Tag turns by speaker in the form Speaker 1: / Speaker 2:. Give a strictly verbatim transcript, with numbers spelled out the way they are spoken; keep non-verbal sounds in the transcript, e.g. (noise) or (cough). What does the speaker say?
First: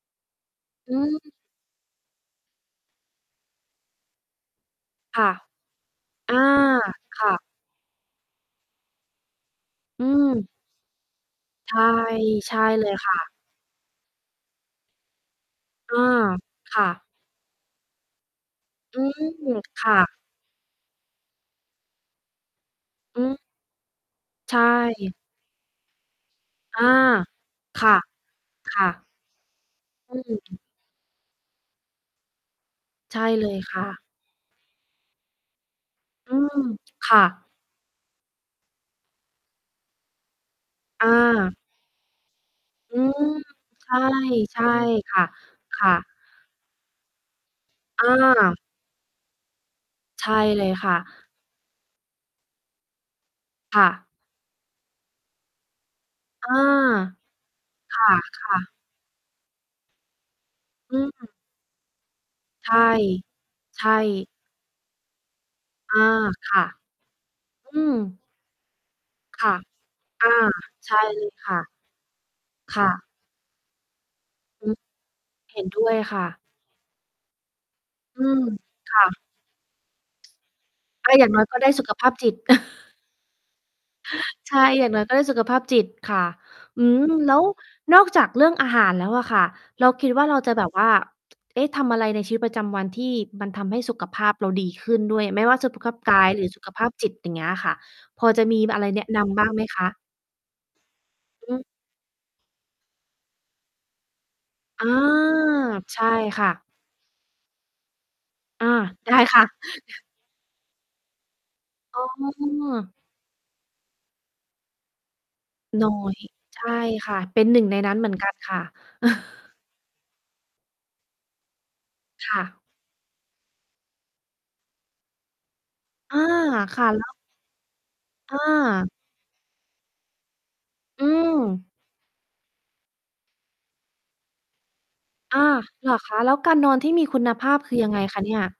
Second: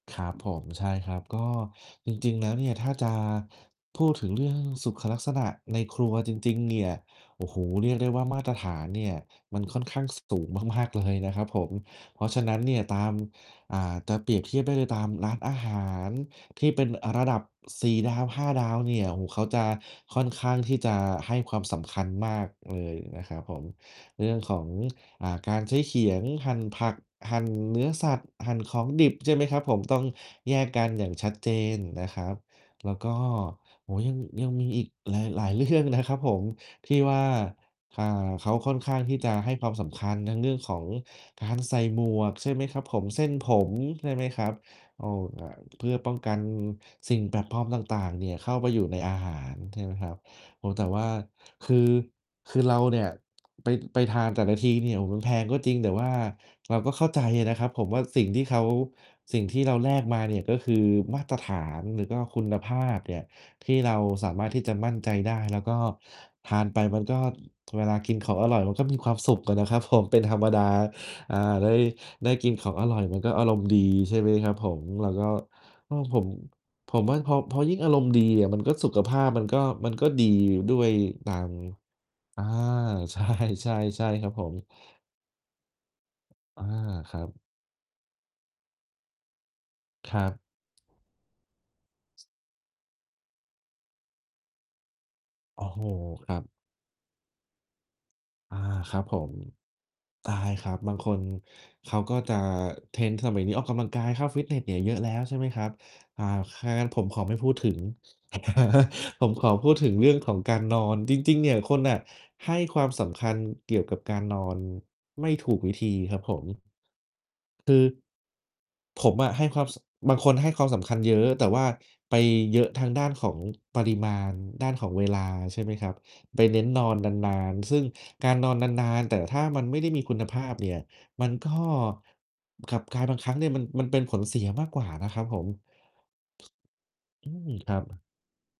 Speaker 1: ครับผม ใช
Speaker 2: อ
Speaker 1: ่
Speaker 2: ื
Speaker 1: ครับ
Speaker 2: ม
Speaker 1: ก็จริง ๆ แล้วเนี่ย ถ้าจะ พูดถึงเรื่องสุขลั
Speaker 2: ค
Speaker 1: ก
Speaker 2: ่
Speaker 1: ษ
Speaker 2: ะ
Speaker 1: ณะในครัวจ
Speaker 2: อา
Speaker 1: ริง ๆ เนี่ย
Speaker 2: ค่
Speaker 1: โ
Speaker 2: ะ
Speaker 1: อ้โฮ เรียกได้ว่า มาตรฐานเนี่ย มันค่อนข้
Speaker 2: อ
Speaker 1: า
Speaker 2: ื
Speaker 1: งสู
Speaker 2: ม
Speaker 1: งมาก ๆ เลยนะครับผ
Speaker 2: ใช
Speaker 1: ม
Speaker 2: ่
Speaker 1: เพราะฉะน
Speaker 2: ใช
Speaker 1: ั้น
Speaker 2: ่
Speaker 1: เนี่
Speaker 2: เ
Speaker 1: ย
Speaker 2: ลย
Speaker 1: ตา
Speaker 2: ค
Speaker 1: ม
Speaker 2: ่ะ
Speaker 1: อ่า ตะ เปรียบเทียบได้เลยตามร้านอาหา
Speaker 2: อา
Speaker 1: รที่
Speaker 2: ค
Speaker 1: เป็
Speaker 2: ่
Speaker 1: น
Speaker 2: ะ
Speaker 1: อา ระดับ สี่ ดาว ห้า ดาวเน
Speaker 2: อ
Speaker 1: ี
Speaker 2: ื
Speaker 1: ่ย โฮ เขา
Speaker 2: ม
Speaker 1: จะ
Speaker 2: ค่ะ
Speaker 1: ค่อนข้างที่จะให้ความสำคัญมากเลย
Speaker 2: อ
Speaker 1: น
Speaker 2: ื
Speaker 1: ะค
Speaker 2: ม
Speaker 1: รับผม เรื่อง
Speaker 2: ใช
Speaker 1: ของ
Speaker 2: ่
Speaker 1: อ่า การใช้เขียงหั่น
Speaker 2: อ
Speaker 1: ผ
Speaker 2: า
Speaker 1: ัก หั่นเน
Speaker 2: ค
Speaker 1: ื้อ
Speaker 2: ่ะ
Speaker 1: สัตว์ หั่นข
Speaker 2: ค
Speaker 1: อ
Speaker 2: ่
Speaker 1: งด
Speaker 2: ะ
Speaker 1: ิบ ใช่ไหมครับผม ต้อง
Speaker 2: อื
Speaker 1: แย
Speaker 2: ม
Speaker 1: กกันอย่างชัดเจนนะครับ แล้วก
Speaker 2: ใ
Speaker 1: ็
Speaker 2: ช่เลยค่
Speaker 1: โอ้โฮ
Speaker 2: ะ
Speaker 1: ยัง ยังมีอีกหลาย ๆ เรื่อง นะครับผ
Speaker 2: อื
Speaker 1: ม
Speaker 2: ม
Speaker 1: ที่
Speaker 2: ค
Speaker 1: ว่
Speaker 2: ่
Speaker 1: า
Speaker 2: ะ
Speaker 1: อ่า เขาค่อนข้างที่จะให้ความสำคัญ ทั้งเรื่องของก
Speaker 2: อ
Speaker 1: า
Speaker 2: า
Speaker 1: รใส่หมวก ใช่ไหมครับ
Speaker 2: อื
Speaker 1: ผม
Speaker 2: ม
Speaker 1: เส้นผม ใช่ไหมครั
Speaker 2: ใ
Speaker 1: บ
Speaker 2: ช่
Speaker 1: โอ้
Speaker 2: ๆ ค่ะ
Speaker 1: อ่า
Speaker 2: ค
Speaker 1: เพ
Speaker 2: ่
Speaker 1: ื่อ
Speaker 2: ะ
Speaker 1: ป้องกันสิ่งแปลกปลอมต่
Speaker 2: อ
Speaker 1: าง ๆ เนี่ย เข้
Speaker 2: า
Speaker 1: าไปอยู่ในอาหาร ใช่ไหมครับ
Speaker 2: ใช่เ
Speaker 1: โ
Speaker 2: ล
Speaker 1: อ้โ
Speaker 2: ย
Speaker 1: ฮ แต่
Speaker 2: ค่ะ
Speaker 1: ว่า คือ คือเราเนี่ย ไป
Speaker 2: ค่
Speaker 1: ไป
Speaker 2: ะ
Speaker 1: ทานแต่ละทีเนี่ย โฮ มันแพงก็จริง แต่ว่า
Speaker 2: เออ
Speaker 1: เราก็เข้าใจอะนะครับผม
Speaker 2: ค
Speaker 1: ว่าสิ่งที่
Speaker 2: ่
Speaker 1: เข
Speaker 2: ะ
Speaker 1: า
Speaker 2: ๆ
Speaker 1: สิ่งที่เราแลกมาเนี่ย ก็คือ
Speaker 2: อื
Speaker 1: มา
Speaker 2: ม
Speaker 1: ตรฐาน หรือก็คุณ
Speaker 2: ใ
Speaker 1: ภ
Speaker 2: ช่
Speaker 1: าพเนี่ย ที่
Speaker 2: ใช
Speaker 1: เรา
Speaker 2: ่
Speaker 1: สามารถที่จะมั่นใจได้ แล้วก็
Speaker 2: อา
Speaker 1: ท
Speaker 2: ค
Speaker 1: า
Speaker 2: ่ะ
Speaker 1: นไปมันก็
Speaker 2: อื
Speaker 1: เวล
Speaker 2: ม
Speaker 1: ากินของอร่อย มันก็มีความสุข
Speaker 2: ค
Speaker 1: อ
Speaker 2: ่ะ
Speaker 1: ะนะครับผม เป็น
Speaker 2: อ
Speaker 1: ธ
Speaker 2: า
Speaker 1: รรมดา
Speaker 2: ใช่เลย
Speaker 1: อ่า
Speaker 2: ค่ะ
Speaker 1: ได้ ได้กินของ
Speaker 2: ค
Speaker 1: อ
Speaker 2: ่
Speaker 1: ร่อย
Speaker 2: ะ
Speaker 1: มันก็อารมณ์ดี ใช่ไหมครับ
Speaker 2: อื
Speaker 1: ผ
Speaker 2: อ
Speaker 1: ม แล้วก็
Speaker 2: เห็นด้วยค
Speaker 1: ผ
Speaker 2: ่
Speaker 1: ม
Speaker 2: ะ
Speaker 1: ผมว่า พอ พอยิ่งอารมณ์ด
Speaker 2: อ
Speaker 1: ี
Speaker 2: ืม
Speaker 1: อะ มันก็สุ
Speaker 2: ค
Speaker 1: ข
Speaker 2: ่
Speaker 1: ภ
Speaker 2: ะ
Speaker 1: าพ มันก็ มันก็ดีด้วย
Speaker 2: อา อย่
Speaker 1: ต
Speaker 2: าง
Speaker 1: า
Speaker 2: น้อย
Speaker 1: ม
Speaker 2: ก็ได้สุขภาพจิต
Speaker 1: อา
Speaker 2: (laughs)
Speaker 1: ใช่ ๆ ๆ ครับผ
Speaker 2: ใช
Speaker 1: ม
Speaker 2: ่ อย่างน้อยก็ได้สุขภาพจิตค่ะ
Speaker 1: อา
Speaker 2: อืม
Speaker 1: ครั
Speaker 2: แล
Speaker 1: บ
Speaker 2: ้วนอกจากเรื่องอาหารแล้วอะค่ะ เราคิ
Speaker 1: ค
Speaker 2: ด
Speaker 1: ร
Speaker 2: ว่
Speaker 1: ั
Speaker 2: า
Speaker 1: บ
Speaker 2: เราจะแบบว่า เอ๊ะ! ทำอะไรในชีวิตประจำวันที่มันทำให้สุขภาพเราดีขึ้นด้วย ไม่ว่
Speaker 1: โ
Speaker 2: า
Speaker 1: อ้
Speaker 2: สุ
Speaker 1: โ
Speaker 2: ข
Speaker 1: ฮ
Speaker 2: ภาพกา
Speaker 1: ค
Speaker 2: ย
Speaker 1: รั
Speaker 2: หร
Speaker 1: บ
Speaker 2: ือสุขภาพจิต อย่างเงี้ยอะค่ะ พอจะ
Speaker 1: อ
Speaker 2: ม
Speaker 1: า
Speaker 2: ีอะไร
Speaker 1: คร
Speaker 2: แ
Speaker 1: ั
Speaker 2: น
Speaker 1: บ
Speaker 2: ะ
Speaker 1: ผ
Speaker 2: น
Speaker 1: ม
Speaker 2: ำบ้างไหมคะ?
Speaker 1: ได้ครับ บางคน
Speaker 2: อืม
Speaker 1: เขาก็จะ เทรนด์สมัยนี้ออกกำลังกายเข้าฟิตเนสเนี่ย
Speaker 2: อา
Speaker 1: เยอะแล้ว ใช่ไหมครับ
Speaker 2: ใช่
Speaker 1: อ่า
Speaker 2: ค่
Speaker 1: ถ
Speaker 2: ะ
Speaker 1: ้างั้นผมขอไม่พูดถึง
Speaker 2: อา ได้
Speaker 1: (laughs) ผม
Speaker 2: ค่
Speaker 1: ข
Speaker 2: ะ
Speaker 1: อพูดถึง
Speaker 2: (chuckles)
Speaker 1: เรื่องของการนอน จริง ๆ เนี่ยคนน่
Speaker 2: อ
Speaker 1: ะ
Speaker 2: ๋
Speaker 1: ให้ความ
Speaker 2: อ
Speaker 1: สำคัญเกี่ยวกับการนอน ไม่ถูกวิธ
Speaker 2: น
Speaker 1: ี
Speaker 2: ้อ
Speaker 1: ค
Speaker 2: ย
Speaker 1: รับผ
Speaker 2: ใช
Speaker 1: ม
Speaker 2: ่ค่ะ เป็น หนึ่ง
Speaker 1: คื
Speaker 2: ใน
Speaker 1: อ
Speaker 2: นั้นเหมือน กัน ค่ะ
Speaker 1: ผมอะ ให้
Speaker 2: (laughs)
Speaker 1: ความ ส บางคนให้ความสำคัญเยอะ แต่ว่าไป
Speaker 2: ค่
Speaker 1: เยอ
Speaker 2: ะ
Speaker 1: ะทางด้านของปริมาณ ด้านของเวลา ใช่ไหมครับ
Speaker 2: อา
Speaker 1: ไปเน้นน
Speaker 2: ค
Speaker 1: อ
Speaker 2: ่ะ
Speaker 1: น
Speaker 2: แล้ว
Speaker 1: นาน ๆ ซึ่งการ
Speaker 2: อ
Speaker 1: นอนนา
Speaker 2: า
Speaker 1: น ๆ แต่ถ้ามันไม่ได้มีคุณภาพเนี่ย
Speaker 2: อื
Speaker 1: มันก็
Speaker 2: ม
Speaker 1: กลับกลายบางครั้งเนี่ย มัน มันเป็นผลเสียมากกว่านะครับผ
Speaker 2: อา
Speaker 1: ม
Speaker 2: เหรอคะ? แล้วการนอนที่มีคุ
Speaker 1: อื
Speaker 2: ณภ
Speaker 1: ม
Speaker 2: าพ
Speaker 1: ค
Speaker 2: ค
Speaker 1: ร
Speaker 2: ื
Speaker 1: ั
Speaker 2: อ
Speaker 1: บ
Speaker 2: ยังไงคะเนี่ย?